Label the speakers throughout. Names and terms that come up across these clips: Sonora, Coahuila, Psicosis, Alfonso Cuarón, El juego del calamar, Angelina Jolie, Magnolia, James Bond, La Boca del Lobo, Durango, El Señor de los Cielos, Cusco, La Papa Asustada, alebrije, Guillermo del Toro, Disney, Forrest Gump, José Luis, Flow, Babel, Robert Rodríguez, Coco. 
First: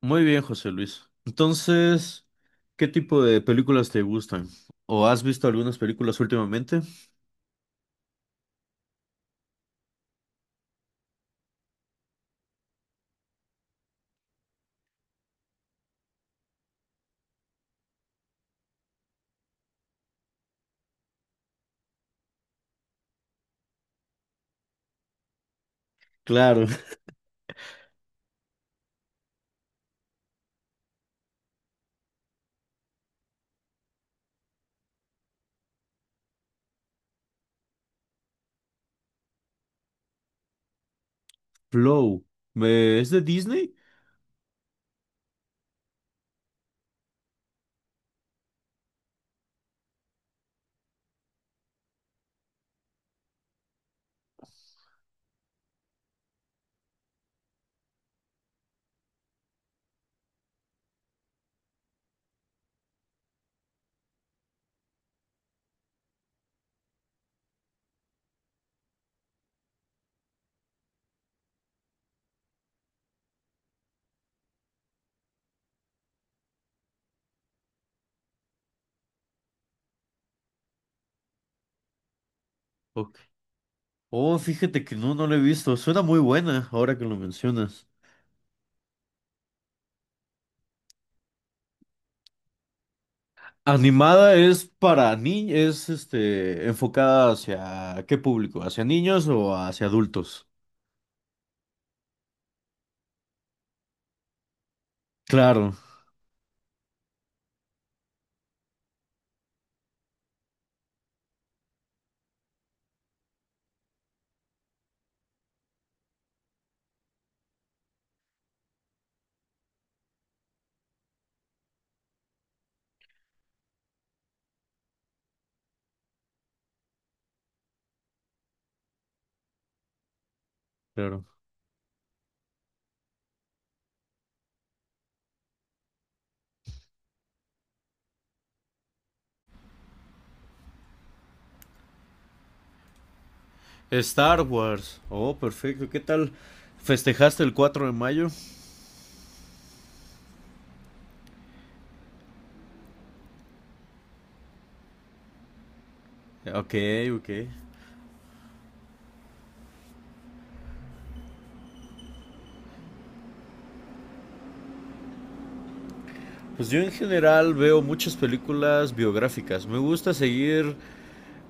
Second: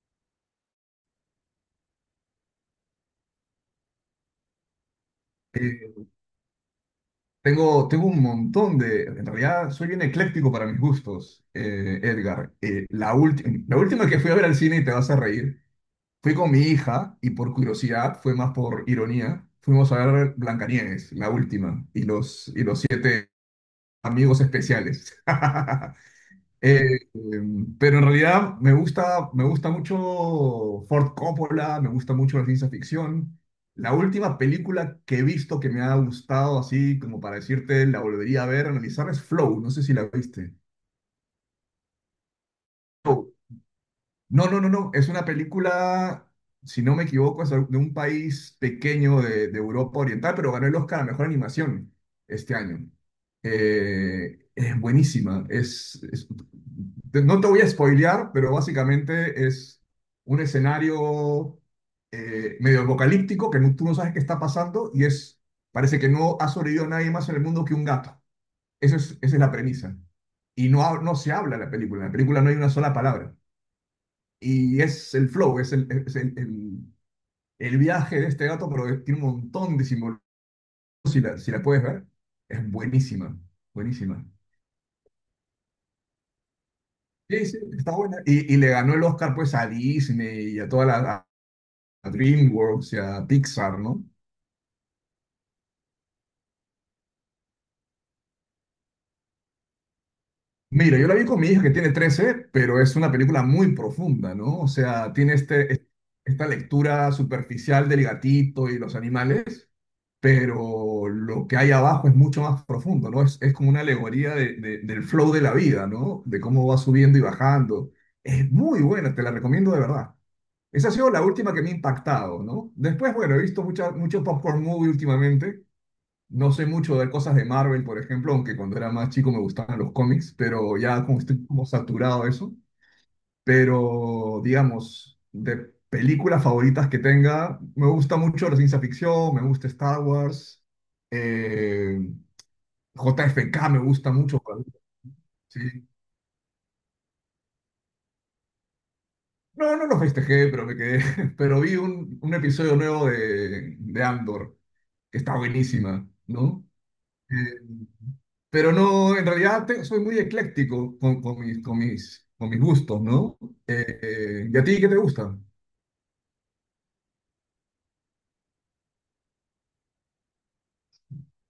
Speaker 1: Muy bien, José Luis. Entonces, ¿qué tipo de películas te gustan? ¿O has visto algunas
Speaker 2: Eh,
Speaker 1: películas últimamente?
Speaker 2: tengo un montón de... En realidad soy bien ecléctico para mis gustos, Edgar. La última que fui a ver al cine, y te vas a reír, fui con mi hija y por curiosidad, fue más por ironía, fuimos a ver Blancanieves, la última, y los siete amigos especiales.
Speaker 1: Claro,
Speaker 2: Pero en realidad me gusta mucho Ford Coppola, me gusta mucho la ciencia ficción. La última película que he visto que me ha gustado así, como para decirte, la volvería a ver, analizar, es Flow. No sé si la viste.
Speaker 1: Flow. ¿Es de
Speaker 2: Flow.
Speaker 1: Disney?
Speaker 2: No, no, no, no. Es una película, si no me equivoco, es de un país pequeño de Europa Oriental, pero ganó el Oscar a Mejor Animación este año. Es buenísima. Es, no te voy a spoilear, pero básicamente es un escenario medio apocalíptico que tú no sabes qué está pasando y es, parece que no ha sobrevivido nadie más en el mundo que un gato. Esa es la premisa. Y no, no se habla en la película. En la película no hay una sola palabra. Y es el flow, el viaje de este gato, pero tiene un montón de simbolismo. Si la puedes ver, es
Speaker 1: Ok.
Speaker 2: buenísima, buenísima.
Speaker 1: Oh, fíjate que no, no la he visto. Suena muy buena ahora que lo
Speaker 2: Sí, sí,
Speaker 1: mencionas.
Speaker 2: está buena. Y le ganó el Oscar pues a Disney y a toda la a DreamWorks y a Pixar, ¿no?
Speaker 1: Animada es para niños, enfocada hacia qué público, ¿hacia niños o hacia adultos?
Speaker 2: Mira, yo la vi con mi hija que tiene 13 pero es una película muy profunda, ¿no? O sea, tiene
Speaker 1: Claro,
Speaker 2: este, esta lectura superficial del gatito y los animales, pero lo que hay abajo es mucho más profundo, ¿no? Es como una alegoría del flow de la vida, ¿no? De cómo va subiendo y bajando. Es muy buena, te la recomiendo de verdad. Esa ha sido la última que me ha impactado, ¿no? Después, bueno, he visto mucho popcorn movie últimamente. No sé mucho de cosas de Marvel, por ejemplo, aunque cuando era más chico me gustaban los cómics, pero ya como
Speaker 1: claro.
Speaker 2: estoy como saturado de eso, pero digamos, de películas favoritas que tenga, me gusta mucho la ciencia ficción, me gusta Star Wars, eh, J F K. me gusta
Speaker 1: Star
Speaker 2: mucho,
Speaker 1: Wars. Oh,
Speaker 2: sí.
Speaker 1: perfecto. ¿Qué tal? ¿Festejaste el 4 de mayo?
Speaker 2: No, no lo festejé, pero me quedé, pero vi un episodio nuevo de Andor, que está buenísima, ¿no?
Speaker 1: Ok, ok.
Speaker 2: Eh, pero no, en realidad soy muy ecléctico con mis gustos, ¿no? ¿Y a ti qué te gusta?
Speaker 1: Pues yo en general veo muchas películas biográficas. Me gusta seguir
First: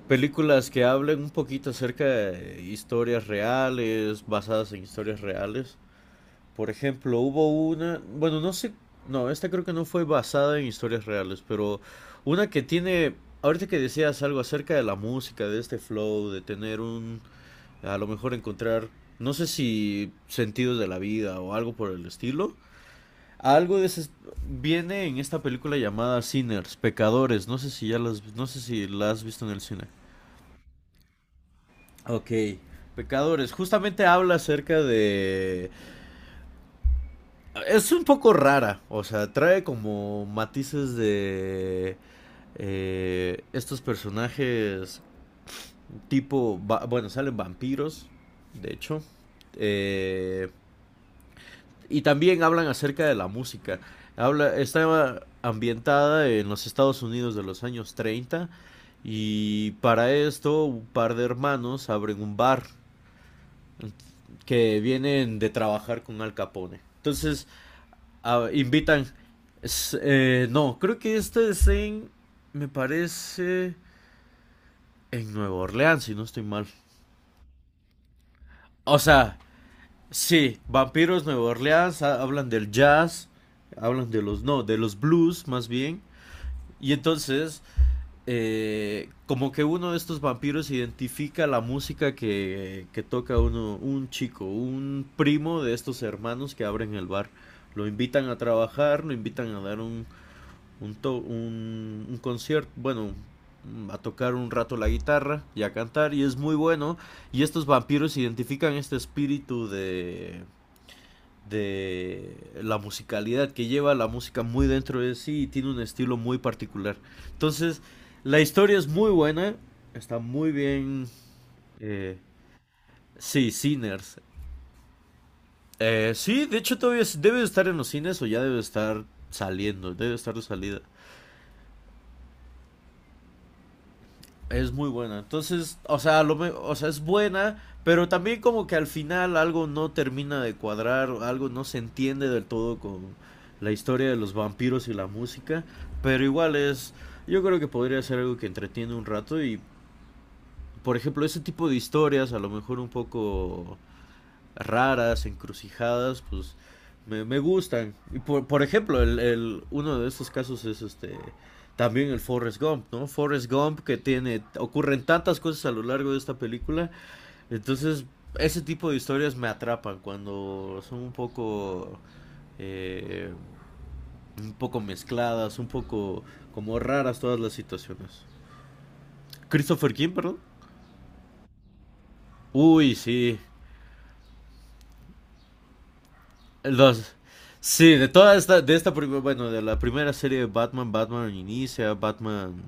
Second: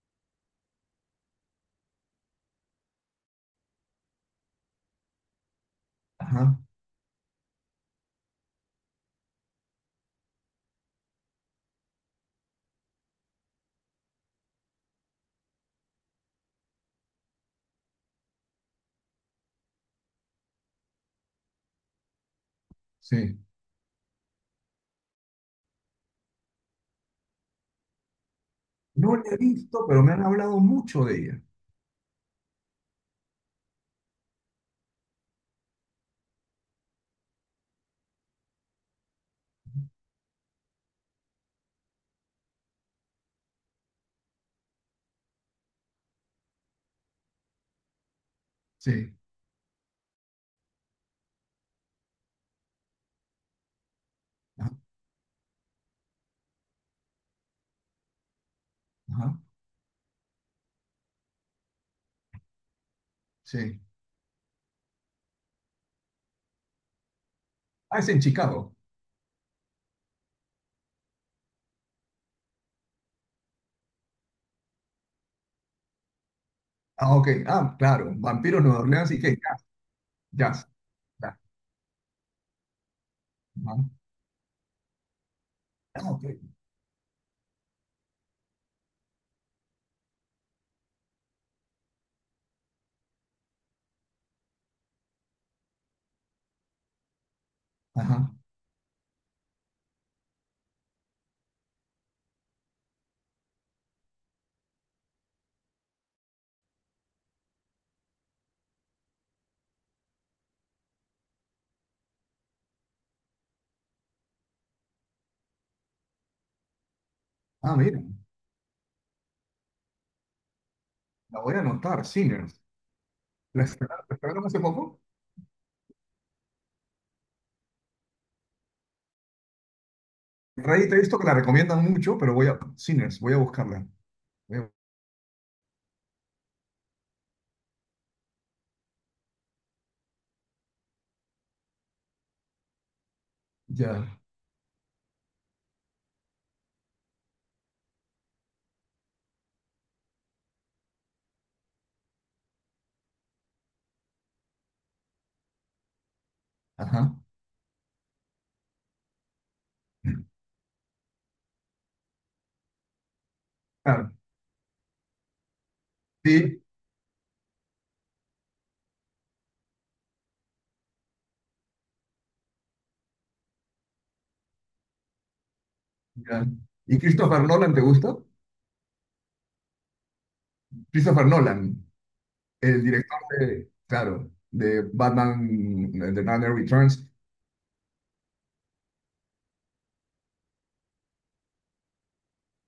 Speaker 1: películas que hablen un poquito acerca de historias reales, basadas en historias reales.
Speaker 2: Ajá,
Speaker 1: Por ejemplo, hubo una, bueno, no sé, no, esta creo que no fue basada en historias reales, pero una que tiene, ahorita que decías algo acerca de la música, de este flow, de tener un, a lo mejor encontrar, no sé si sentidos de la vida o algo por el estilo.
Speaker 2: sí.
Speaker 1: Algo de ese viene en esta película llamada Sinners, Pecadores. No sé si ya las, no sé si la
Speaker 2: No
Speaker 1: has
Speaker 2: la he
Speaker 1: visto en el cine.
Speaker 2: visto, pero me han hablado mucho de ella.
Speaker 1: Ok. Pecadores, justamente habla acerca de... Es un poco rara, o sea, trae como matices de estos personajes tipo... Bueno, salen vampiros, de hecho.
Speaker 2: Sí,
Speaker 1: Eh, Y también hablan acerca de la música. Habla,
Speaker 2: ajá,
Speaker 1: está ambientada en los Estados Unidos de los años 30
Speaker 2: ajá,
Speaker 1: y para esto un par de hermanos abren un bar
Speaker 2: sí.
Speaker 1: que vienen de trabajar con Al Capone. Entonces
Speaker 2: Ah, es en Chicago.
Speaker 1: invitan... no, creo que esto es en... Me parece... En Nueva Orleans, si no estoy mal.
Speaker 2: Ah, ok. Ah, claro. Vampiros Nueva
Speaker 1: O
Speaker 2: Orleans y que
Speaker 1: sea,
Speaker 2: jazz,
Speaker 1: sí,
Speaker 2: jazz,
Speaker 1: Vampiros
Speaker 2: jazz.
Speaker 1: Nueva Orleans, hablan del jazz,
Speaker 2: Ajá.
Speaker 1: hablan de los... No, de los blues más bien.
Speaker 2: Ah, ok.
Speaker 1: Y entonces, como que uno de estos vampiros identifica la música que toca uno, un chico, un primo de estos hermanos que abren el bar. Lo invitan
Speaker 2: Ajá.
Speaker 1: a trabajar, lo invitan a dar un concierto, bueno, a tocar un rato la guitarra y a cantar y es muy bueno y estos vampiros identifican este espíritu de la musicalidad que lleva la música muy dentro de sí y tiene un estilo muy particular.
Speaker 2: Ah,
Speaker 1: Entonces,
Speaker 2: mira.
Speaker 1: la historia es muy buena, está muy bien.
Speaker 2: La voy a anotar.
Speaker 1: eh,
Speaker 2: Sinners.
Speaker 1: sí,
Speaker 2: ¿La estrenaron la
Speaker 1: Sinners.
Speaker 2: estrenaron hace poco?
Speaker 1: Sí, de hecho todavía debe de estar en los cines o ya debe de estar saliendo, debe de estar de salida.
Speaker 2: Rey, te he visto que la recomiendan mucho, pero voy a... Sinners, voy a buscarla. Voy a-
Speaker 1: Es muy buena. Entonces, o sea, es buena, pero también como que al final algo no termina de cuadrar, algo no se entiende del todo con la
Speaker 2: Ya.
Speaker 1: historia de los vampiros y la música, pero igual es, yo creo que podría ser algo que entretiene un rato y, por ejemplo, ese tipo de historias, a lo mejor un poco raras, encrucijadas, pues
Speaker 2: Ajá.
Speaker 1: me gustan. Y por ejemplo, uno de estos casos es este también el Forrest Gump, ¿no? Forrest Gump que
Speaker 2: Claro.
Speaker 1: tiene, ocurren tantas cosas a lo largo de esta
Speaker 2: Sí.
Speaker 1: película, entonces ese tipo de historias me atrapan cuando son un poco... Eh, un poco mezcladas, un poco
Speaker 2: Ya.
Speaker 1: como
Speaker 2: ¿Y
Speaker 1: raras todas
Speaker 2: Christopher
Speaker 1: las
Speaker 2: Nolan te gusta?
Speaker 1: situaciones. Christopher King, perdón.
Speaker 2: Christopher Nolan. El
Speaker 1: Uy,
Speaker 2: director
Speaker 1: sí,
Speaker 2: de, claro, de Batman, de Dark Knight Returns,
Speaker 1: Los, Sí, de toda esta, de esta, prim- bueno, de la primera serie de Batman, Batman Inicia, Batman...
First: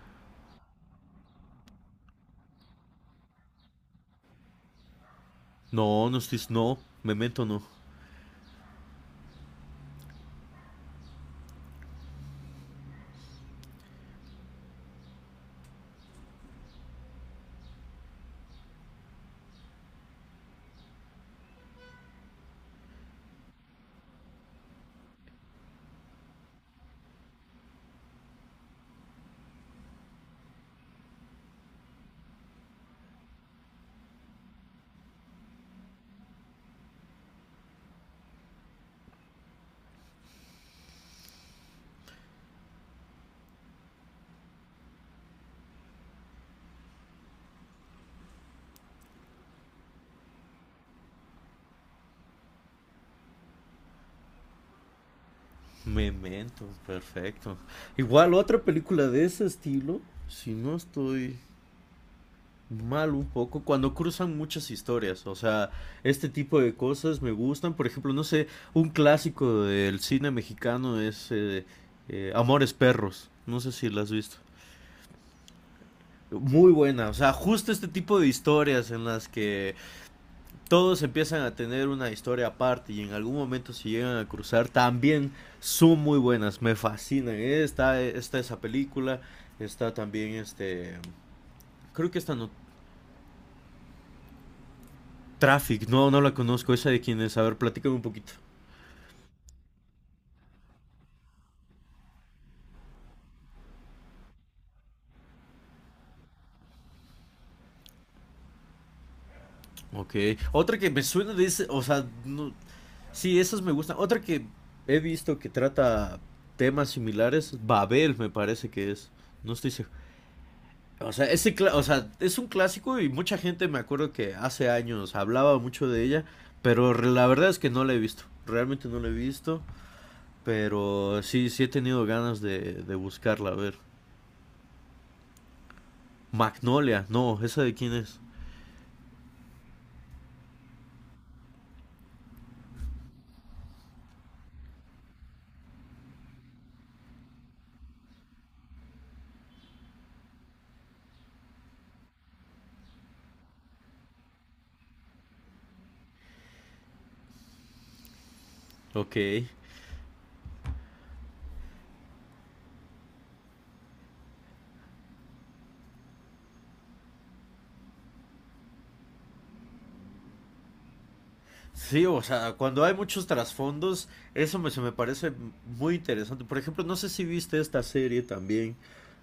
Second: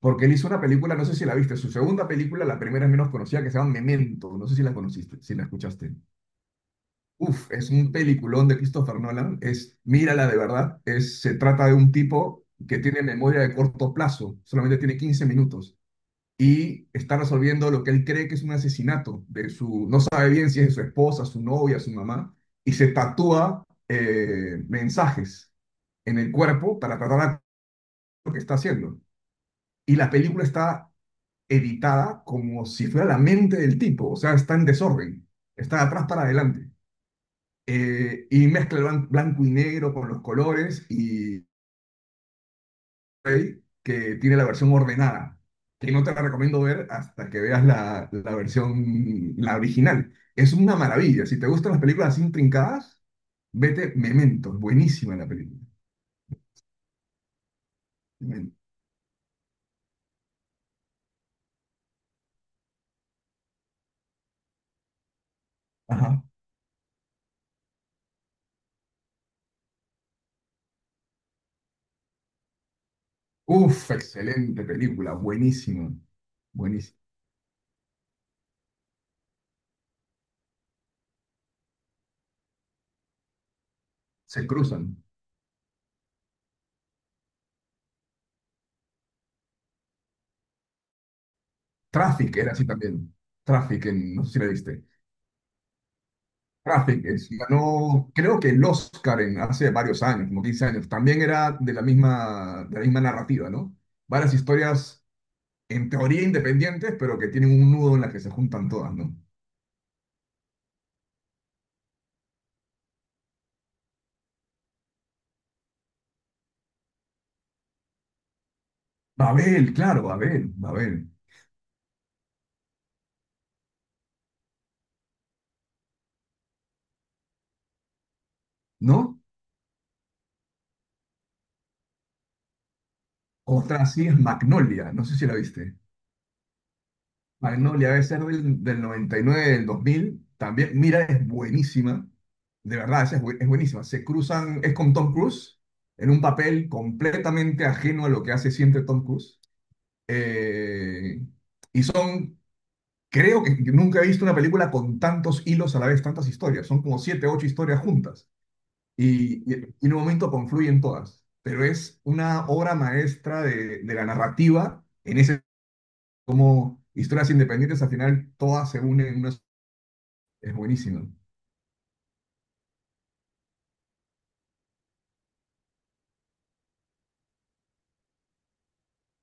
Speaker 2: porque él hizo una película, no sé si la viste, su segunda película, la primera es menos conocida, que se llama Memento, no sé si la conociste, si la escuchaste.
Speaker 1: No, no estoy, no, Memento
Speaker 2: Uf,
Speaker 1: no.
Speaker 2: es un peliculón de Christopher Nolan, es, mírala de verdad, es, se trata de un tipo que tiene memoria de corto plazo, solamente tiene 15 minutos, y está resolviendo lo que él cree que es un asesinato de su, no sabe bien si es de su esposa, su novia, su mamá, y se tatúa mensajes en el cuerpo para tratar lo que está haciendo. Y la película está editada como si fuera la mente del tipo, o sea, está en desorden, está de atrás para adelante. Y mezcla blanco y negro con los colores y blu que tiene la versión ordenada. Y no te la recomiendo ver hasta que veas la versión, la original. Es una maravilla. Si te gustan las películas así intrincadas, vete Memento. Buenísima la película.
Speaker 1: Memento, perfecto. Igual
Speaker 2: Memento.
Speaker 1: otra película de ese estilo, si no estoy mal un poco, cuando cruzan muchas historias, o sea,
Speaker 2: Ajá.
Speaker 1: este tipo de cosas me gustan, por ejemplo, no sé, un clásico del cine mexicano es Amores Perros, no sé si
Speaker 2: Uf,
Speaker 1: la has visto.
Speaker 2: excelente película. Buenísima.
Speaker 1: Muy
Speaker 2: Buenísima.
Speaker 1: buena, o sea, justo este tipo de historias en las que todos empiezan a tener una historia aparte y en algún momento se llegan a
Speaker 2: Se
Speaker 1: cruzar,
Speaker 2: cruzan.
Speaker 1: también son muy buenas, me fascinan. Está esa película, está también creo que esta
Speaker 2: Traffic
Speaker 1: no,
Speaker 2: era así también. Traffic, no sé si la viste.
Speaker 1: Traffic, no, no la conozco, esa de
Speaker 2: Rafik
Speaker 1: quién es, a ver, platícame un
Speaker 2: ganó,
Speaker 1: poquito.
Speaker 2: creo que el Oscar en, hace varios años, como 15 años. También era de la misma narrativa, ¿no? Varias historias en teoría independientes, pero que tienen un nudo en la que se juntan todas, ¿no?
Speaker 1: Ok, otra que me suena de ese, o sea, no, sí, esas me gustan. Otra que he visto que trata temas similares, Babel me parece que es, no
Speaker 2: Babel,
Speaker 1: estoy seguro.
Speaker 2: claro, Babel, Babel,
Speaker 1: O sea, ese o sea, es un clásico y mucha gente me acuerdo que hace años hablaba mucho de ella, pero la verdad es que no la he visto, realmente no la he
Speaker 2: ¿no?
Speaker 1: visto, pero sí, sí he tenido ganas de buscarla, a ver.
Speaker 2: Otra así es Magnolia, no sé si la viste.
Speaker 1: Magnolia, no, ¿esa de
Speaker 2: Magnolia
Speaker 1: quién
Speaker 2: debe
Speaker 1: es?
Speaker 2: ser del 99 del 2000. También, mira, es buenísima. De verdad, esa es, es buenísima. Se cruzan, es con Tom Cruise, en un papel completamente ajeno a lo que hace siempre Tom Cruise. Eh, y son, creo que nunca he visto una película con tantos hilos a la vez, tantas historias. Son como siete, ocho historias juntas.
Speaker 1: Ok.
Speaker 2: En un momento confluyen todas. Pero es una obra maestra de la narrativa en ese, como historias independientes, al final todas se unen en una. Es buenísimo.
Speaker 1: Sí, o sea, cuando hay muchos trasfondos, se me parece muy interesante. Por ejemplo, no sé si viste esta serie también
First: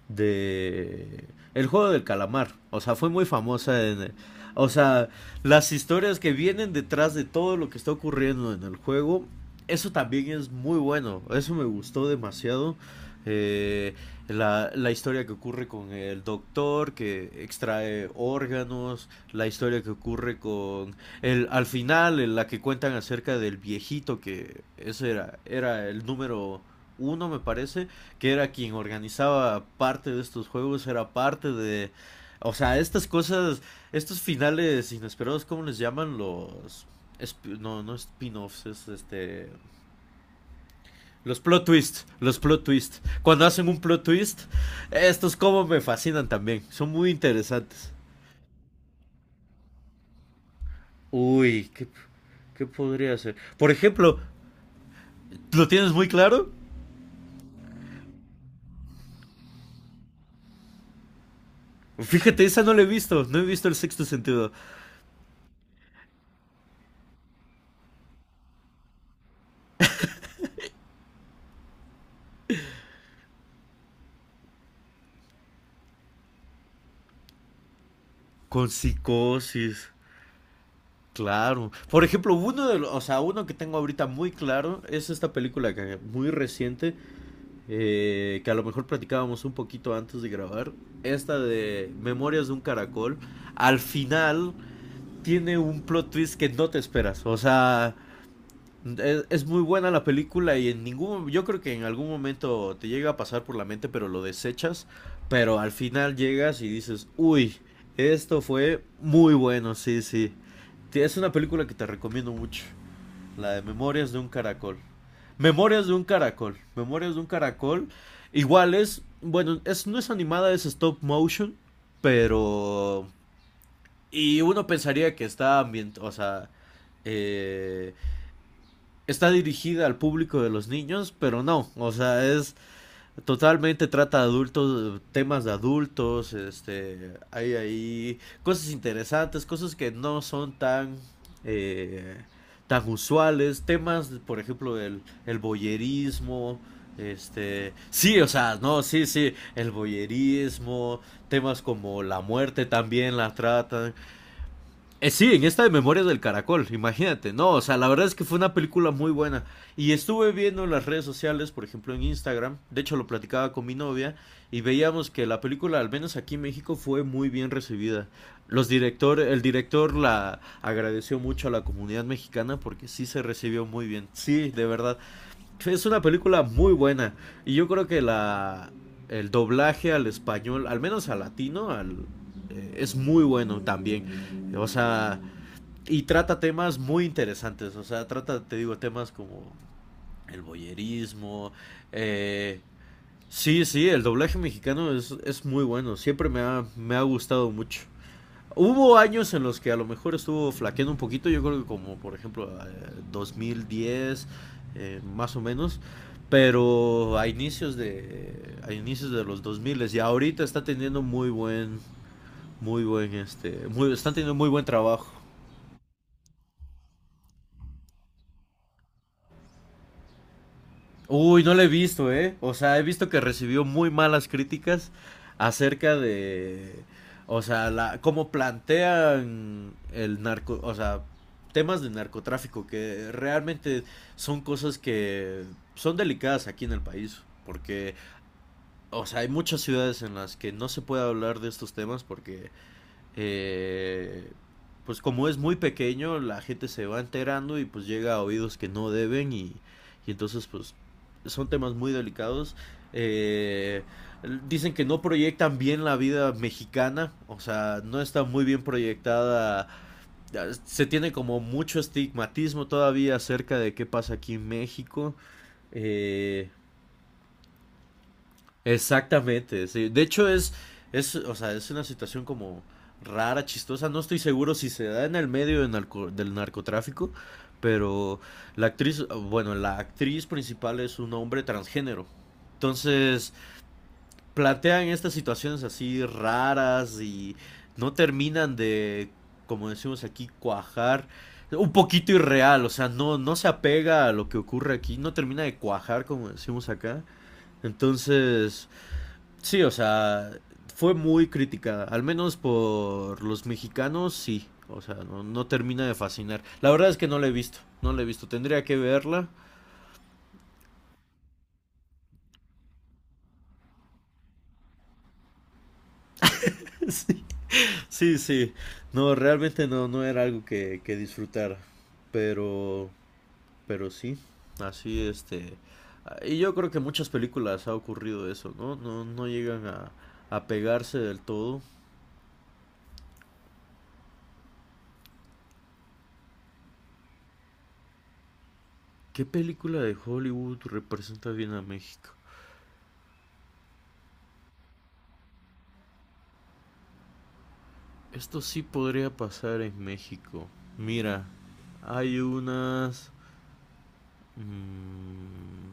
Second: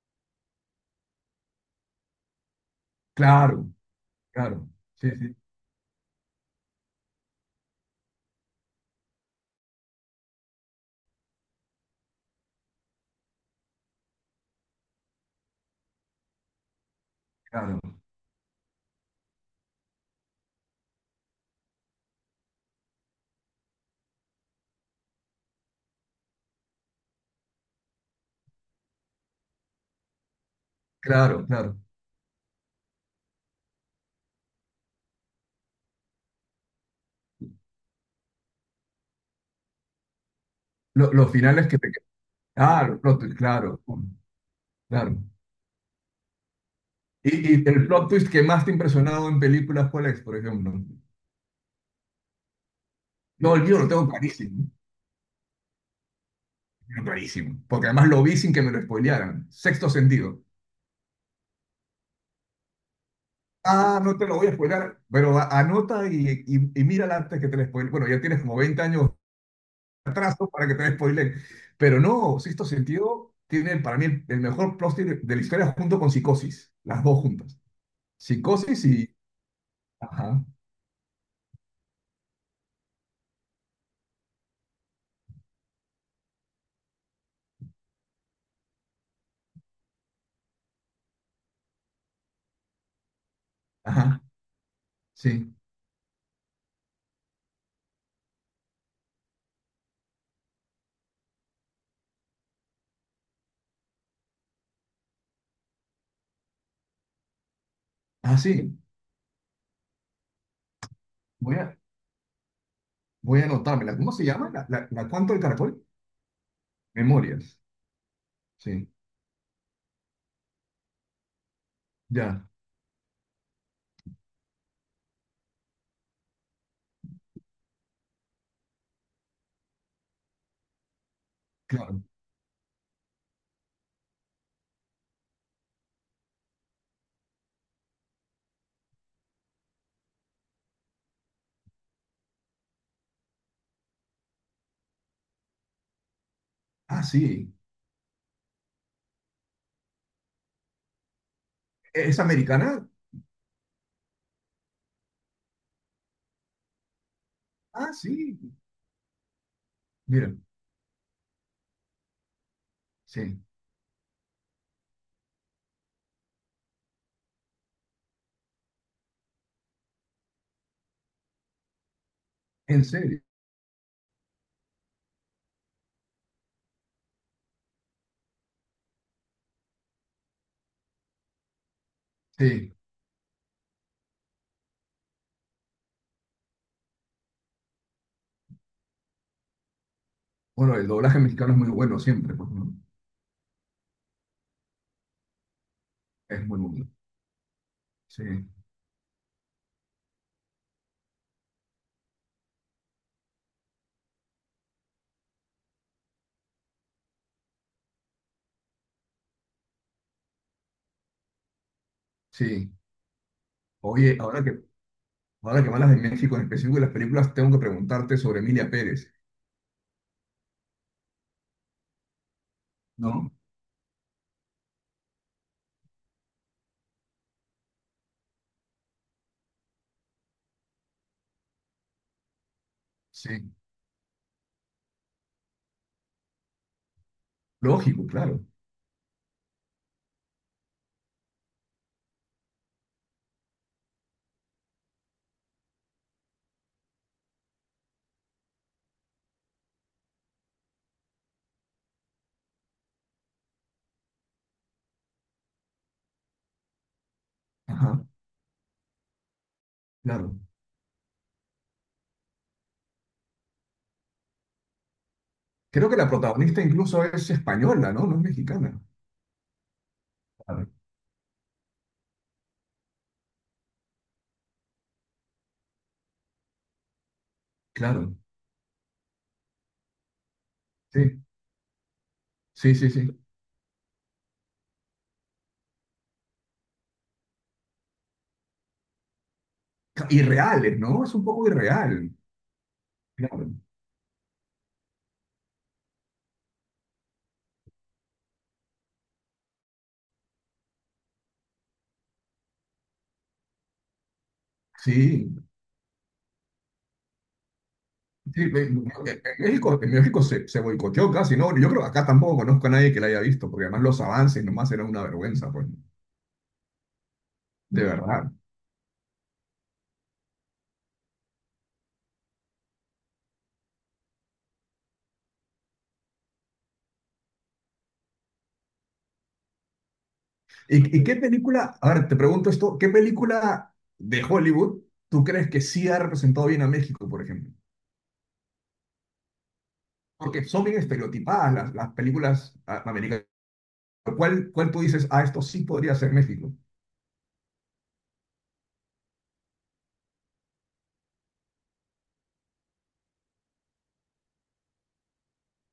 Speaker 1: de El juego del calamar. O sea, fue muy
Speaker 2: Claro,
Speaker 1: famosa en... O
Speaker 2: claro.
Speaker 1: sea,
Speaker 2: Sí, sí,
Speaker 1: las historias que vienen detrás de todo lo que está ocurriendo en el juego, eso también es muy bueno. Eso me gustó demasiado. Eh, la historia que ocurre con el doctor que
Speaker 2: claro.
Speaker 1: extrae órganos, la historia que ocurre al final, en la que cuentan acerca del viejito, que ese era el número uno, me parece, que era quien organizaba parte de estos juegos, era
Speaker 2: Claro,
Speaker 1: parte
Speaker 2: claro.
Speaker 1: de... O sea, estas cosas, estos finales inesperados, ¿cómo les llaman los... no, no spin-offs,
Speaker 2: Los
Speaker 1: los plot
Speaker 2: finales que te.
Speaker 1: twists, los plot
Speaker 2: Claro,
Speaker 1: twists. Cuando hacen un
Speaker 2: claro.
Speaker 1: plot twist,
Speaker 2: Claro.
Speaker 1: estos como me fascinan también, son muy
Speaker 2: Y, y el
Speaker 1: interesantes.
Speaker 2: plot twist que más te ha impresionado en películas, ¿cuál es, por ejemplo?
Speaker 1: Uy, ¿qué podría ser?
Speaker 2: No, el
Speaker 1: Por
Speaker 2: mío lo tengo
Speaker 1: ejemplo.
Speaker 2: clarísimo,
Speaker 1: ¿Lo tienes muy claro?
Speaker 2: lo clarísimo, porque además lo vi sin que me lo spoilearan. Sexto sentido.
Speaker 1: Fíjate, esa no la he visto. No he visto el
Speaker 2: Ah,
Speaker 1: sexto
Speaker 2: no te lo voy
Speaker 1: sentido.
Speaker 2: a spoilear, pero anota y mírala antes que te la spoile. Bueno, ya tienes como 20 años de atraso para que te la spoilen. Pero no, Sexto sentido tiene para mí el mejor plot twist de la historia junto con Psicosis, las dos juntas.
Speaker 1: Con
Speaker 2: Psicosis y...
Speaker 1: psicosis.
Speaker 2: Ajá,
Speaker 1: Claro. Por ejemplo, uno o sea, uno que tengo ahorita muy claro es esta película que muy reciente, que a lo mejor platicábamos un poquito antes de grabar, esta de Memorias de un Caracol. Al
Speaker 2: ajá,
Speaker 1: final
Speaker 2: sí.
Speaker 1: tiene un plot twist que no te esperas. O sea, Es muy buena la película y en ningún, yo creo que en algún momento te llega a pasar por la mente, pero lo desechas, pero al final llegas y dices, uy,
Speaker 2: Ah,
Speaker 1: esto
Speaker 2: sí,
Speaker 1: fue muy bueno, sí, sí. Es una
Speaker 2: voy
Speaker 1: película que
Speaker 2: a,
Speaker 1: te recomiendo mucho,
Speaker 2: voy a
Speaker 1: la de
Speaker 2: anotármela.
Speaker 1: Memorias
Speaker 2: ¿Cómo
Speaker 1: de
Speaker 2: se
Speaker 1: un
Speaker 2: llama? ¿La,
Speaker 1: Caracol.
Speaker 2: la, la cuánto del caracol?
Speaker 1: Memorias de un Caracol, Memorias de un
Speaker 2: Memorias,
Speaker 1: Caracol. Igual
Speaker 2: sí,
Speaker 1: es, bueno, es, no es animada, es stop motion,
Speaker 2: ya,
Speaker 1: pero... Y uno pensaría que está o sea, eh, está dirigida al público de los niños, pero no, o
Speaker 2: claro.
Speaker 1: sea, es totalmente trata adultos, temas de adultos, hay ahí cosas interesantes, cosas que no son tan eh, tan usuales, temas, por ejemplo, el, boyerismo,
Speaker 2: Ah, sí,
Speaker 1: sí, o sea, no, sí, sí, el boyerismo, temas como
Speaker 2: ¿es
Speaker 1: la muerte
Speaker 2: americana?
Speaker 1: también la tratan, sí, en esta de Memorias del Caracol, imagínate. No, o sea, la
Speaker 2: Ah,
Speaker 1: verdad es que fue
Speaker 2: sí,
Speaker 1: una película muy buena. Y estuve
Speaker 2: mira,
Speaker 1: viendo en las redes sociales, por ejemplo en Instagram, de hecho lo
Speaker 2: sí,
Speaker 1: platicaba con mi novia, y veíamos que la película, al menos aquí en México, fue muy bien recibida. El director la agradeció mucho a la comunidad mexicana
Speaker 2: en
Speaker 1: porque sí
Speaker 2: serio,
Speaker 1: se recibió muy bien. Sí, de verdad. Es una película muy buena. Y yo creo que la el doblaje al español, al menos al latino,
Speaker 2: sí.
Speaker 1: es muy bueno también. O sea, y trata temas muy interesantes. O sea, trata, te digo, temas como el
Speaker 2: Bueno, el doblaje
Speaker 1: boyerismo.
Speaker 2: mexicano es muy bueno siempre, pues,
Speaker 1: Eh,
Speaker 2: ¿no?
Speaker 1: sí, sí, el doblaje mexicano es muy bueno. Siempre me
Speaker 2: Es muy
Speaker 1: ha,
Speaker 2: bueno,
Speaker 1: me ha gustado mucho.
Speaker 2: sí,
Speaker 1: Hubo años en los que a lo mejor estuvo flaqueando un poquito, yo creo que como por ejemplo 2010, más o menos, pero a inicios de los 2000 y ahorita
Speaker 2: sí.
Speaker 1: están
Speaker 2: Oye,
Speaker 1: teniendo muy buen trabajo.
Speaker 2: ahora que hablas de México, en específico y las películas, tengo que preguntarte sobre Emilia Pérez,
Speaker 1: Uy, no la he visto, ¿eh? O sea, he visto que
Speaker 2: ¿no?
Speaker 1: recibió muy malas críticas acerca de, o sea, cómo plantean el narco, o sea, temas de narcotráfico, que
Speaker 2: Sí,
Speaker 1: realmente son cosas que son delicadas aquí en el país, porque,
Speaker 2: lógico, claro,
Speaker 1: o sea, hay muchas ciudades en las que no se puede hablar de estos temas porque eh, pues como es muy pequeño, la gente se va enterando y pues llega a oídos que no deben y entonces pues son temas muy delicados. Eh, dicen que no proyectan bien la vida mexicana, o sea, no
Speaker 2: ajá,
Speaker 1: está muy bien proyectada.
Speaker 2: claro.
Speaker 1: Se tiene como mucho estigmatismo todavía acerca de qué pasa aquí en México.
Speaker 2: Creo que la
Speaker 1: Eh,
Speaker 2: protagonista incluso es española, ¿no? No es mexicana.
Speaker 1: Exactamente, sí. De hecho es,
Speaker 2: Claro,
Speaker 1: es, o sea, es una situación como rara, chistosa. No estoy seguro si se da en el medio de del narcotráfico,
Speaker 2: claro,
Speaker 1: pero la actriz, bueno, la actriz principal es un
Speaker 2: sí,
Speaker 1: hombre transgénero.
Speaker 2: sí, sí, sí.
Speaker 1: Entonces, plantean estas situaciones así raras y no terminan de, como decimos aquí,
Speaker 2: Irreales, ¿no?
Speaker 1: cuajar.
Speaker 2: Es un poco
Speaker 1: Un poquito
Speaker 2: irreal,
Speaker 1: irreal, o sea, no, no se
Speaker 2: claro.
Speaker 1: apega a lo que ocurre aquí, no termina de cuajar, como decimos acá. Entonces, sí, o sea, fue muy criticada, al menos por los mexicanos, sí. O sea, no,
Speaker 2: Sí,
Speaker 1: no termina de fascinar. La verdad es que no la he visto, no la he visto.
Speaker 2: sí,
Speaker 1: Tendría que verla.
Speaker 2: en México se, se boicoteó casi, ¿no? Yo creo que acá tampoco conozco a nadie que la haya visto, porque además los avances nomás eran una vergüenza, pues,
Speaker 1: Sí,
Speaker 2: de
Speaker 1: sí,
Speaker 2: verdad.
Speaker 1: sí. No, realmente no, no era algo que disfrutar. Pero, pero sí, así. Y yo creo que en muchas películas ha ocurrido eso, ¿no? No, no llegan a pegarse
Speaker 2: Y qué
Speaker 1: del todo.
Speaker 2: película, a ver, te pregunto esto, ¿qué película de Hollywood tú crees que sí ha representado bien a México, por ejemplo?
Speaker 1: ¿Qué película de
Speaker 2: Porque
Speaker 1: Hollywood
Speaker 2: son bien
Speaker 1: representa bien
Speaker 2: estereotipadas
Speaker 1: a
Speaker 2: las
Speaker 1: México?
Speaker 2: películas ah, americanas. ¿Cuál, cuál tú dices, ah, esto sí podría ser México?
Speaker 1: Esto sí podría pasar en México. Mira, hay unas. mm,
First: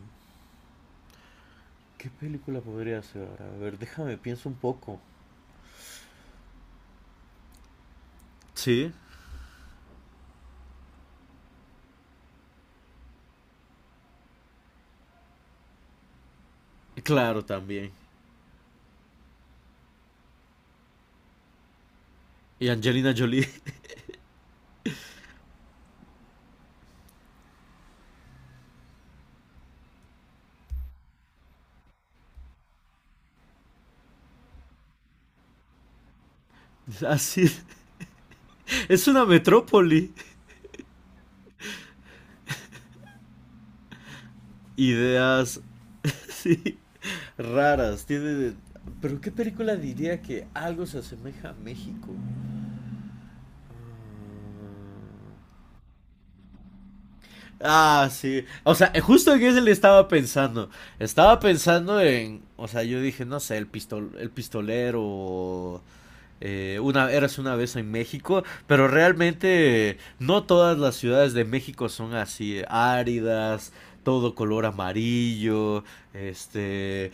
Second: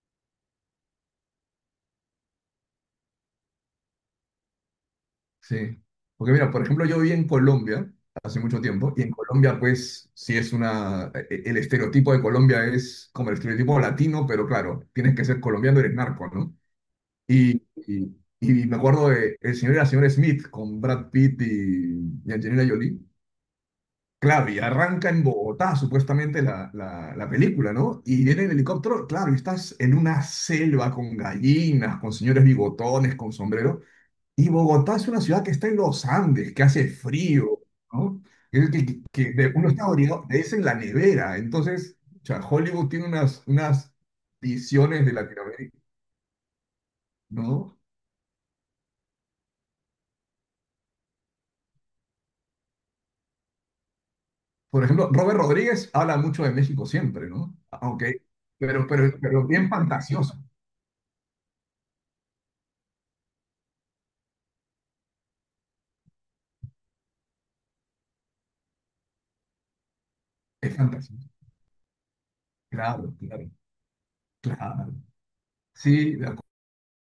Speaker 1: ¿Qué película podría ser? A ver, déjame, pienso un poco.
Speaker 2: Sí, porque mira, por ejemplo, yo viví en Colombia hace mucho
Speaker 1: Sí,
Speaker 2: tiempo y en Colombia pues sí es una, el estereotipo de Colombia es como el estereotipo latino, pero claro, tienes que ser colombiano, eres narco, ¿no?
Speaker 1: claro, también.
Speaker 2: Y me acuerdo de el señor y la señora Smith con Brad Pitt y
Speaker 1: Y
Speaker 2: Angelina Jolie.
Speaker 1: Angelina Jolie.
Speaker 2: Claro, y arranca en Bogotá supuestamente la película, ¿no? Y viene en helicóptero, claro, y estás en una selva con gallinas, con señores bigotones, con sombreros. Y Bogotá es una ciudad que está en los Andes, que hace
Speaker 1: Así,
Speaker 2: frío, ¿no? Es que,
Speaker 1: es una
Speaker 2: uno está
Speaker 1: metrópoli.
Speaker 2: abrigado, es en la nevera. Entonces, o sea, Hollywood tiene unas, unas visiones de
Speaker 1: Ideas,
Speaker 2: Latinoamérica,
Speaker 1: sí,
Speaker 2: ¿no?
Speaker 1: raras. Tiene. Pero ¿qué película diría que algo se asemeja a México?
Speaker 2: Por ejemplo,
Speaker 1: Mm,
Speaker 2: Robert Rodríguez habla mucho de México siempre, ¿no?
Speaker 1: Ah,
Speaker 2: Aunque,
Speaker 1: sí. O
Speaker 2: pero,
Speaker 1: sea,
Speaker 2: pero,
Speaker 1: justo en
Speaker 2: pero
Speaker 1: ese
Speaker 2: bien
Speaker 1: le estaba
Speaker 2: fantasioso.
Speaker 1: pensando. Estaba pensando en. O sea, yo dije, no sé, el pistolero. Eras una vez en México. Pero realmente no
Speaker 2: Es
Speaker 1: todas las
Speaker 2: fantasioso.
Speaker 1: ciudades de México son así
Speaker 2: Claro, claro,
Speaker 1: áridas. Todo color
Speaker 2: claro.
Speaker 1: amarillo.
Speaker 2: Sí,
Speaker 1: Este.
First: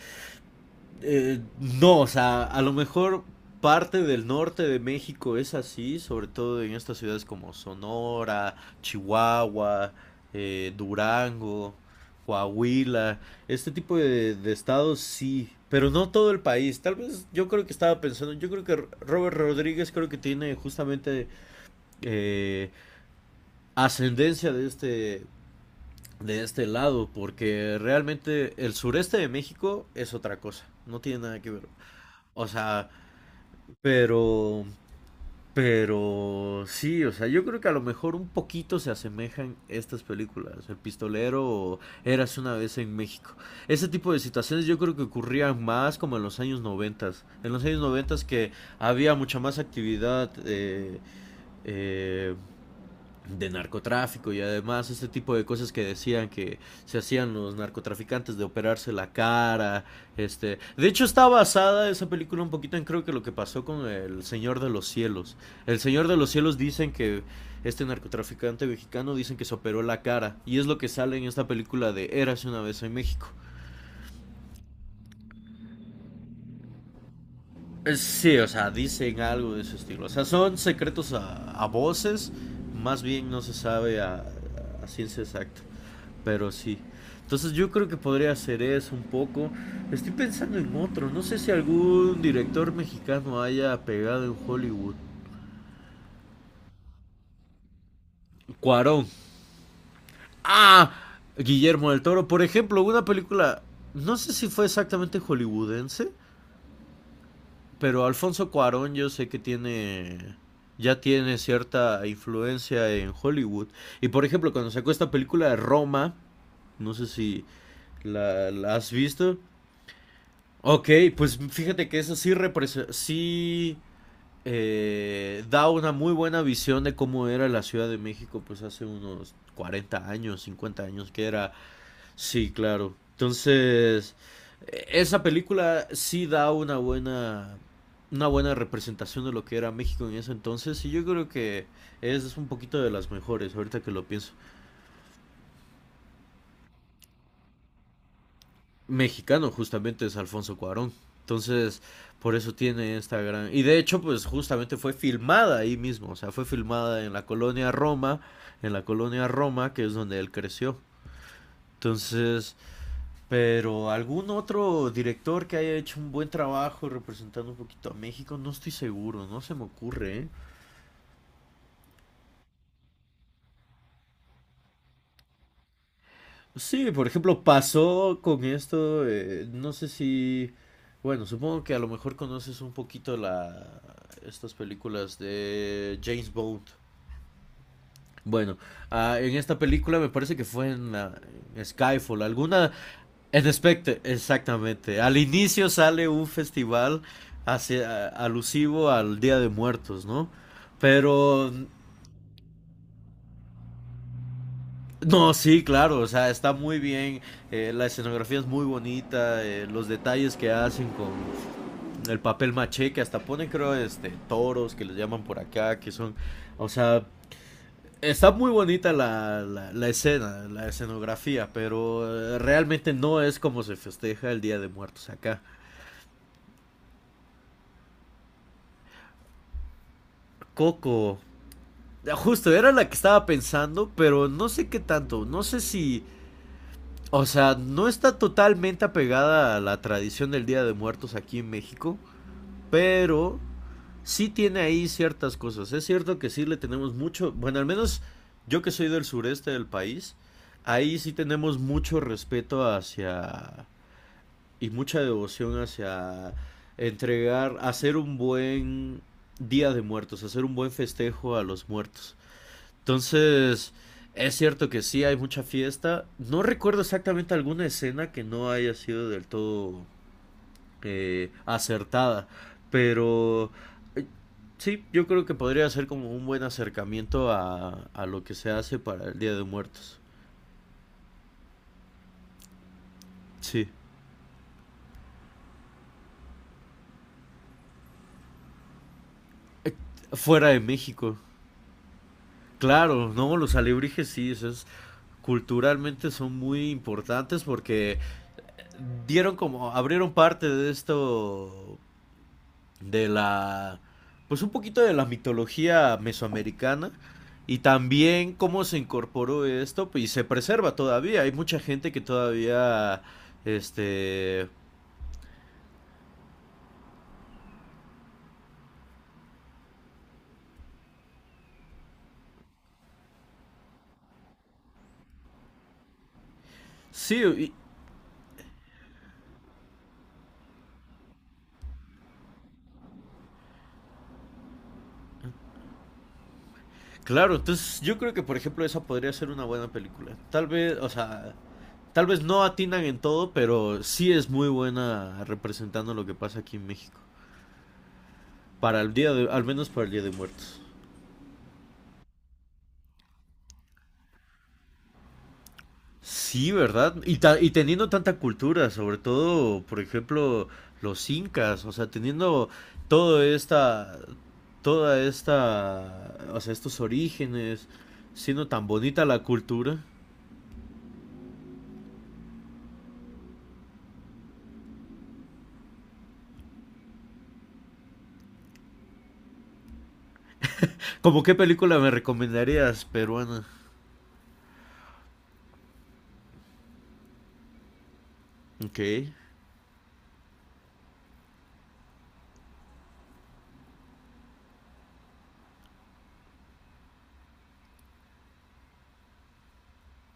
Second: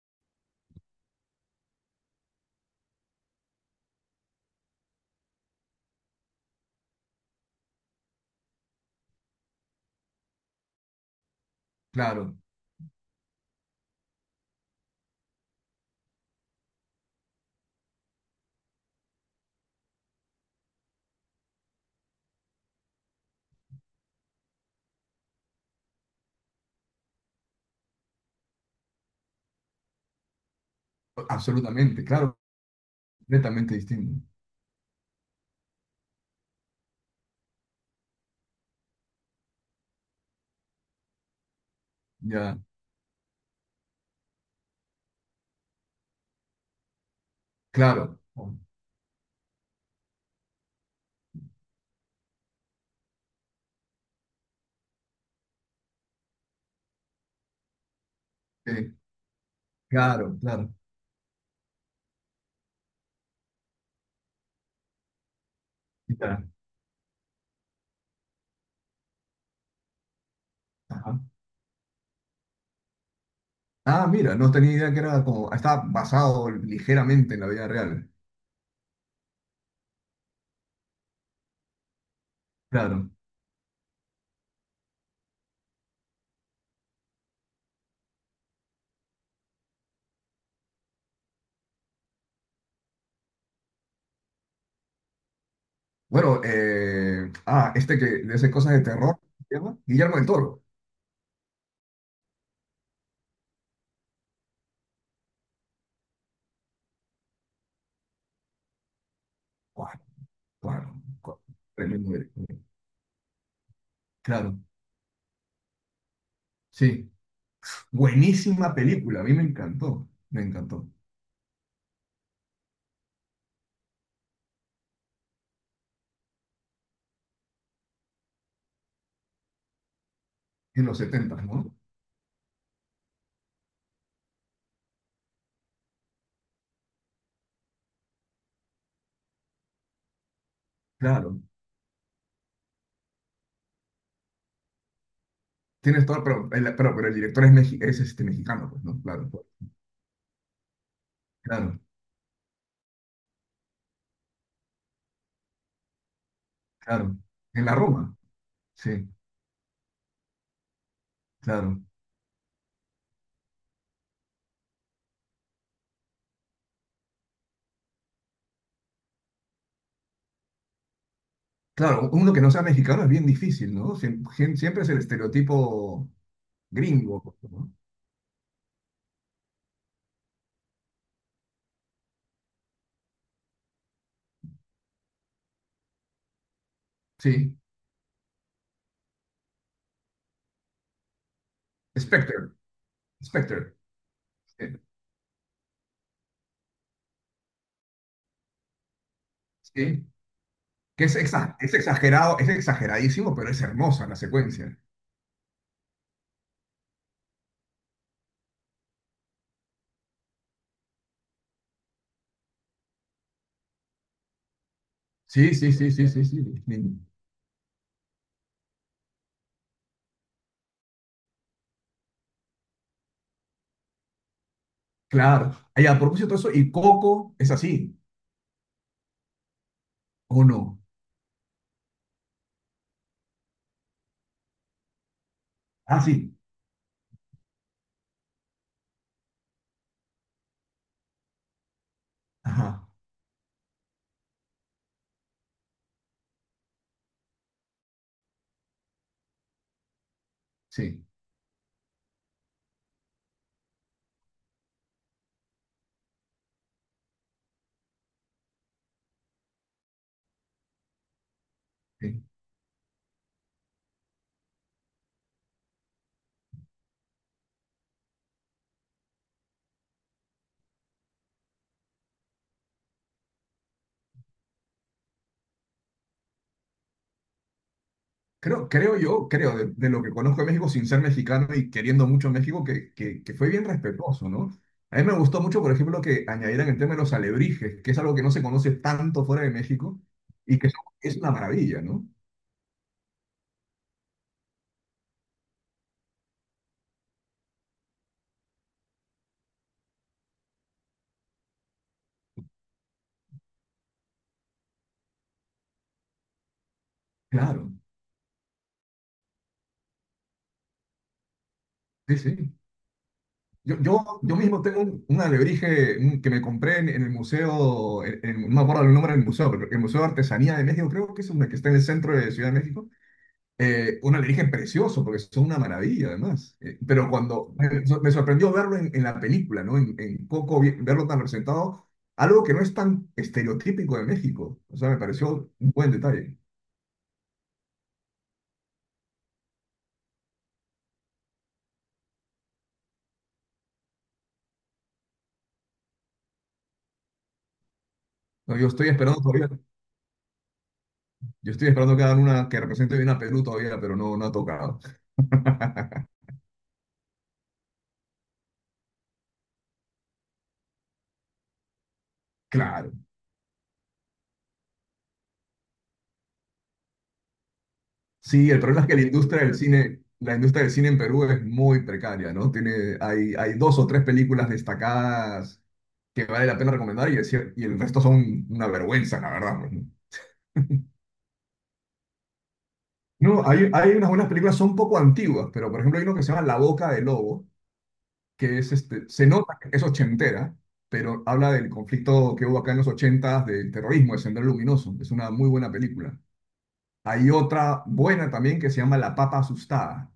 Speaker 1: No, o sea, a lo mejor parte del norte de México es así, sobre todo en estas ciudades como Sonora, Chihuahua, Durango,
Speaker 2: claro,
Speaker 1: Coahuila, este tipo de estados sí, pero no todo el país. Tal vez yo creo que estaba pensando, yo creo que Robert Rodríguez creo que tiene justamente eh, ascendencia de este lado, porque realmente el sureste de México es otra cosa, no tiene nada que ver.
Speaker 2: absolutamente, claro,
Speaker 1: O sea,
Speaker 2: completamente distinto.
Speaker 1: pero, pero sí, o sea, yo creo que a lo mejor un poquito se asemejan estas películas, El Pistolero o Eras una
Speaker 2: Ya,
Speaker 1: vez en México. Ese tipo de situaciones yo creo que ocurrían más como en los años noventas. En los años
Speaker 2: claro,
Speaker 1: noventas que había mucha más actividad eh, de narcotráfico y además este tipo de cosas que decían que se hacían los narcotraficantes de operarse
Speaker 2: sí,
Speaker 1: la cara,
Speaker 2: claro,
Speaker 1: este,
Speaker 2: claro.
Speaker 1: de hecho está basada esa película un poquito en creo que lo que pasó con El Señor de los Cielos. El Señor de los
Speaker 2: Ya,
Speaker 1: Cielos dicen que este narcotraficante mexicano dicen que se operó la cara y es lo que sale en
Speaker 2: ajá.
Speaker 1: esta película de Érase una vez en México.
Speaker 2: Ah, mira, no tenía idea que era como, está basado ligeramente en la vida real.
Speaker 1: Sí, o sea, dicen algo de ese estilo. O sea, son secretos a voces, más
Speaker 2: Claro.
Speaker 1: bien no se sabe a ciencia exacta. Pero sí. Entonces yo creo que podría hacer eso un poco. Estoy pensando en otro. No sé si algún director mexicano haya pegado en Hollywood.
Speaker 2: Bueno, este que le hace cosas de
Speaker 1: Cuarón.
Speaker 2: terror, ¿se llama? Guillermo del Toro.
Speaker 1: Ah, Guillermo del Toro. Por ejemplo, una película, no sé si fue exactamente hollywoodense, pero Alfonso Cuarón yo sé que
Speaker 2: Claro,
Speaker 1: tiene,
Speaker 2: claro,
Speaker 1: ya tiene
Speaker 2: claro.
Speaker 1: cierta
Speaker 2: Tremendo director.
Speaker 1: influencia en Hollywood. Y por ejemplo,
Speaker 2: Claro,
Speaker 1: cuando sacó esta película de Roma, no sé
Speaker 2: sí.
Speaker 1: si la,
Speaker 2: Buenísima
Speaker 1: la has
Speaker 2: película, a mí
Speaker 1: visto.
Speaker 2: me encantó, me encantó.
Speaker 1: Ok, pues fíjate que eso sí, sí da una muy buena visión de cómo era la Ciudad de México pues hace unos 40 años, 50
Speaker 2: En los
Speaker 1: años que
Speaker 2: 70,
Speaker 1: era.
Speaker 2: ¿no?
Speaker 1: Sí, claro. Entonces, esa película sí da una buena representación de lo que era México en ese entonces y yo creo
Speaker 2: Claro.
Speaker 1: que es un poquito de las mejores ahorita que lo pienso.
Speaker 2: Tienes todo, pero el, pero el director es, es este, mexicano, pues, ¿no? Claro,
Speaker 1: Mexicano justamente es Alfonso Cuarón.
Speaker 2: claro,
Speaker 1: Entonces, por eso tiene esta gran. Y de hecho, pues justamente fue filmada ahí mismo, o sea, fue filmada en
Speaker 2: claro.
Speaker 1: la
Speaker 2: En
Speaker 1: colonia
Speaker 2: la Roma,
Speaker 1: Roma, en la
Speaker 2: sí,
Speaker 1: colonia Roma, que es donde él creció.
Speaker 2: claro.
Speaker 1: Entonces, pero algún otro director que haya hecho un buen trabajo representando un poquito a México, no estoy seguro, no se me ocurre, ¿eh?
Speaker 2: Claro, uno que no sea mexicano es bien difícil, ¿no? Siempre, es el estereotipo
Speaker 1: Sí, por
Speaker 2: gringo,
Speaker 1: ejemplo,
Speaker 2: ¿no?
Speaker 1: pasó con esto, no sé si, bueno, supongo que a lo mejor conoces un poquito estas películas de James Bond.
Speaker 2: Sí,
Speaker 1: Bueno, en esta película me parece que fue en Skyfall,
Speaker 2: Spectre,
Speaker 1: alguna, en
Speaker 2: Spectre,
Speaker 1: Spectre,
Speaker 2: eh,
Speaker 1: exactamente. Al inicio sale un festival alusivo al Día de Muertos,
Speaker 2: sí,
Speaker 1: ¿no?
Speaker 2: que es,
Speaker 1: Pero
Speaker 2: es exagerado, es exageradísimo, pero es hermosa la secuencia.
Speaker 1: no, sí, claro, o sea, está muy bien, la escenografía es muy bonita, los detalles que hacen con el papel maché, que hasta ponen, creo, este, toros, que les llaman por
Speaker 2: Sí, sí,
Speaker 1: acá,
Speaker 2: sí,
Speaker 1: que
Speaker 2: sí,
Speaker 1: son,
Speaker 2: sí, sí,
Speaker 1: o sea,
Speaker 2: Ni-
Speaker 1: está muy bonita la escena, la escenografía, pero realmente no es como se festeja el Día de Muertos acá.
Speaker 2: claro. Ay, a propósito de eso, ¿y Coco es así o no?
Speaker 1: Coco, justo, era la que estaba pensando, pero no sé qué tanto, no sé
Speaker 2: Ah,
Speaker 1: si.
Speaker 2: sí,
Speaker 1: O sea, no está totalmente apegada a la tradición del Día de Muertos aquí en México,
Speaker 2: ajá,
Speaker 1: pero sí tiene ahí ciertas cosas. Es cierto que sí le tenemos mucho, bueno, al menos yo que soy del sureste del país, ahí
Speaker 2: sí,
Speaker 1: sí tenemos mucho respeto hacia y mucha devoción hacia entregar, hacer un buen día de muertos, hacer un buen festejo a los muertos.
Speaker 2: sí.
Speaker 1: Entonces, es cierto que sí hay mucha fiesta. No recuerdo exactamente alguna escena que no haya sido del todo acertada. Pero eh, sí, yo creo que podría ser como un buen acercamiento a lo que se
Speaker 2: Creo,
Speaker 1: hace
Speaker 2: creo
Speaker 1: para el
Speaker 2: yo,
Speaker 1: Día de
Speaker 2: creo, de
Speaker 1: Muertos.
Speaker 2: lo que conozco de México sin ser mexicano y queriendo mucho México, que fue bien
Speaker 1: Sí,
Speaker 2: respetuoso, ¿no? A mí me gustó mucho, por ejemplo, que añadieran el tema de los alebrijes, que es algo que no se conoce tanto fuera de México
Speaker 1: fuera
Speaker 2: y
Speaker 1: de
Speaker 2: que
Speaker 1: México.
Speaker 2: es una maravilla, ¿no?
Speaker 1: Claro, no, los alebrijes sí, eso es, culturalmente son muy importantes porque dieron como, abrieron parte de esto de la, pues un poquito de la mitología mesoamericana y
Speaker 2: Claro,
Speaker 1: también cómo se incorporó esto pues, y se preserva todavía. Hay mucha gente que
Speaker 2: sí, sí.
Speaker 1: todavía,
Speaker 2: Yo
Speaker 1: este,
Speaker 2: mismo tengo un alebrije que me compré en el museo, no me acuerdo el nombre del museo, pero el Museo de Artesanía de México, creo que es una que está en el centro de Ciudad de México. Un alienígena precioso, porque son una maravilla además. Pero
Speaker 1: sí,
Speaker 2: cuando me sorprendió verlo en la película, ¿no? En Coco, verlo tan representado, algo que no es tan estereotípico de México. O sea, me pareció un buen detalle.
Speaker 1: claro, entonces yo creo que por ejemplo esa podría ser una buena película. Tal vez, o sea, tal vez no atinan en todo, pero sí es muy buena representando lo que pasa aquí en México.
Speaker 2: No, yo
Speaker 1: Para
Speaker 2: estoy
Speaker 1: el día
Speaker 2: esperando
Speaker 1: de, al
Speaker 2: todavía,
Speaker 1: menos para el Día de Muertos.
Speaker 2: yo estoy esperando que hagan una que represente bien a Perú todavía, pero no, no ha tocado.
Speaker 1: Sí, ¿verdad? Y, y teniendo tanta cultura, sobre todo, por ejemplo, los incas, o sea, teniendo
Speaker 2: Claro.
Speaker 1: todo esta, toda esta, o sea, estos orígenes, siendo
Speaker 2: Sí, el
Speaker 1: tan
Speaker 2: problema es que la
Speaker 1: bonita la
Speaker 2: industria del
Speaker 1: cultura.
Speaker 2: cine, la industria del cine en Perú es muy precaria, ¿no? Tiene, hay dos o tres películas destacadas que vale la pena recomendar y y el resto son una vergüenza, la verdad, pues, ¿no?
Speaker 1: ¿Cómo qué película me recomendarías, peruana?
Speaker 2: No, hay unas buenas películas, son un poco antiguas, pero por ejemplo hay uno que se llama La Boca del Lobo, que es
Speaker 1: Ok.
Speaker 2: este, se nota que es ochentera, pero habla del conflicto que hubo acá en los ochentas, del terrorismo, de Sendero Luminoso. Es una muy buena película. Hay otra buena también que se llama La Papa Asustada,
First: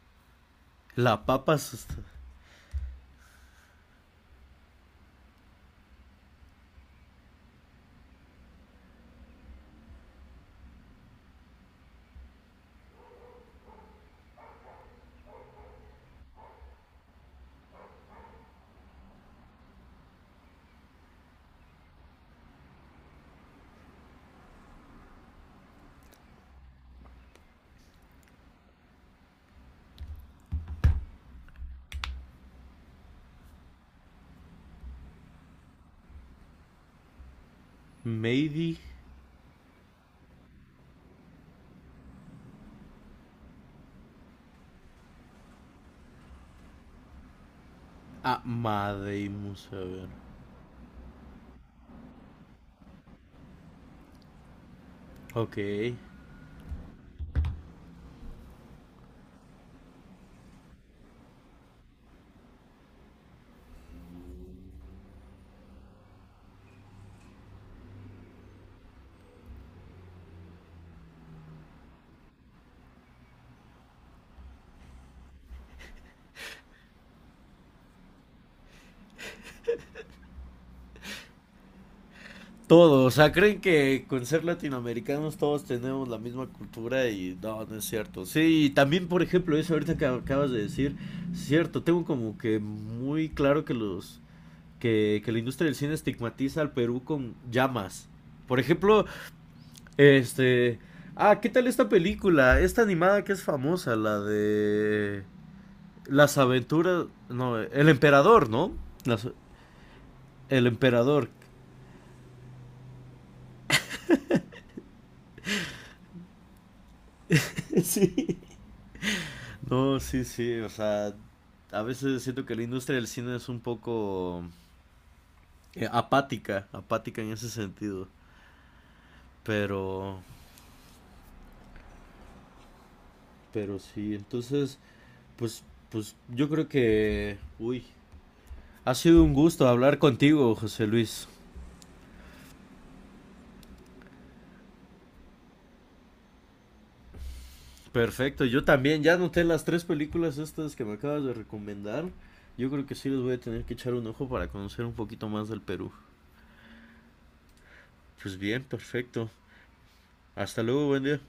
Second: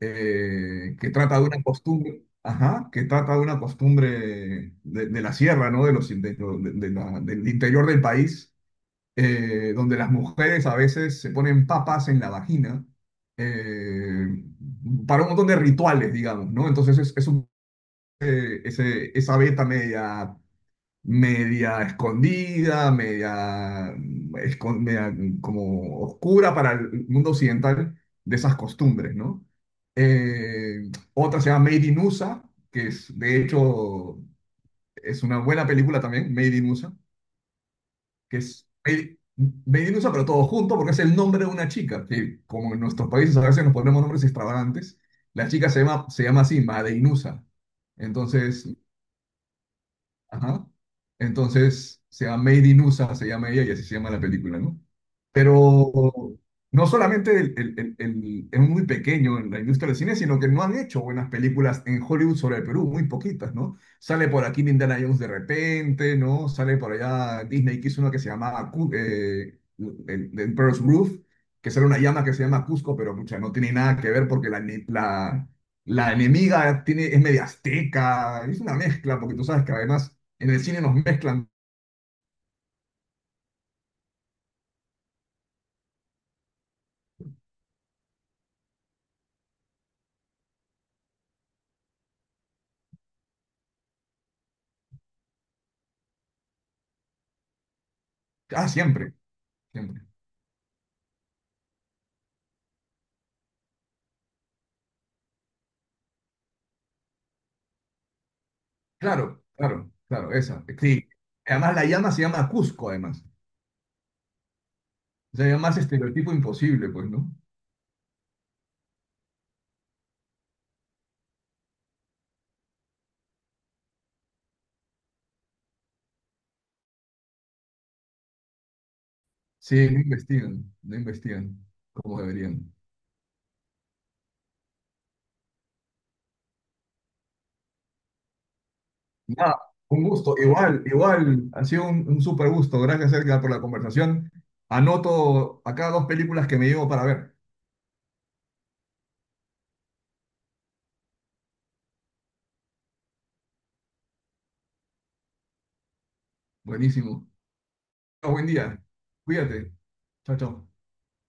Speaker 2: que
Speaker 1: La
Speaker 2: trata de
Speaker 1: Papa
Speaker 2: una costumbre, ajá, que trata de una costumbre de la sierra, ¿no? De los, del interior del país, donde las mujeres a veces se ponen papas en la vagina, eh, para un montón de rituales, digamos, ¿no? Entonces esa beta media, media escondida, media, media, como oscura para el mundo occidental, de esas costumbres, ¿no? Otra se llama Made in USA, que es, de hecho, es una buena película también, Made in USA, que es
Speaker 1: Maydi
Speaker 2: Made, Made in USA, pero todo junto, porque es el nombre de una chica, que como en nuestros países a veces nos ponemos nombres extravagantes, la chica se llama así, Made in USA. Entonces,
Speaker 1: Amadeimus, a ver.
Speaker 2: ajá. Entonces, se llama Made in USA, se llama ella y así se llama la película, ¿no?
Speaker 1: Ok.
Speaker 2: Pero no solamente es muy pequeño en la industria del cine, sino que no han hecho buenas películas en Hollywood sobre el Perú, muy poquitas, ¿no? Sale por aquí Indiana Jones de repente, ¿no? Sale por allá Disney, que hizo una que se llamaba el Pearl's Groove, que sale una llama que se llama Cusco, pero mucha, no tiene nada que ver porque la enemiga tiene, es media azteca, es una mezcla, porque tú sabes que además en el cine nos mezclan.
Speaker 1: Todo, o sea, creen que con ser latinoamericanos todos tenemos la misma cultura y no, no es cierto. Sí, y también, por ejemplo, eso ahorita que acabas de decir, cierto, tengo como que muy claro que los que la industria del cine estigmatiza al Perú con llamas. Por
Speaker 2: Ah,
Speaker 1: ejemplo,
Speaker 2: siempre, siempre.
Speaker 1: este, ¿qué tal esta película? Esta animada que es famosa, la de Las aventuras, no, El emperador, ¿no? Las-
Speaker 2: Claro, claro, claro, esa.
Speaker 1: el
Speaker 2: Sí.
Speaker 1: emperador.
Speaker 2: Además, la llama se llama Cusco, además. O sea, más estereotipo imposible, pues, ¿no?
Speaker 1: Sí. No, sí, sí, o sea, a veces siento que la industria del cine es un poco apática, apática en ese sentido,
Speaker 2: Sí, no
Speaker 1: pero,
Speaker 2: investigan, no investigan como deberían.
Speaker 1: pero sí, entonces, pues, pues yo creo que, uy, ha sido un
Speaker 2: Nada,
Speaker 1: gusto hablar
Speaker 2: un gusto.
Speaker 1: contigo,
Speaker 2: Igual,
Speaker 1: José Luis.
Speaker 2: igual, ha sido un súper gusto. Gracias, Edgar, por la conversación. Anoto acá dos películas que me llevo para ver.
Speaker 1: Perfecto, yo también ya noté las tres películas estas que me acabas de recomendar. Yo creo que sí les voy a tener que echar un ojo para conocer un poquito más del Perú.
Speaker 2: Buenísimo.
Speaker 1: Pues
Speaker 2: Buen
Speaker 1: bien,
Speaker 2: día.
Speaker 1: perfecto.
Speaker 2: Cuídate. Chao,
Speaker 1: Hasta
Speaker 2: chao.
Speaker 1: luego, buen día.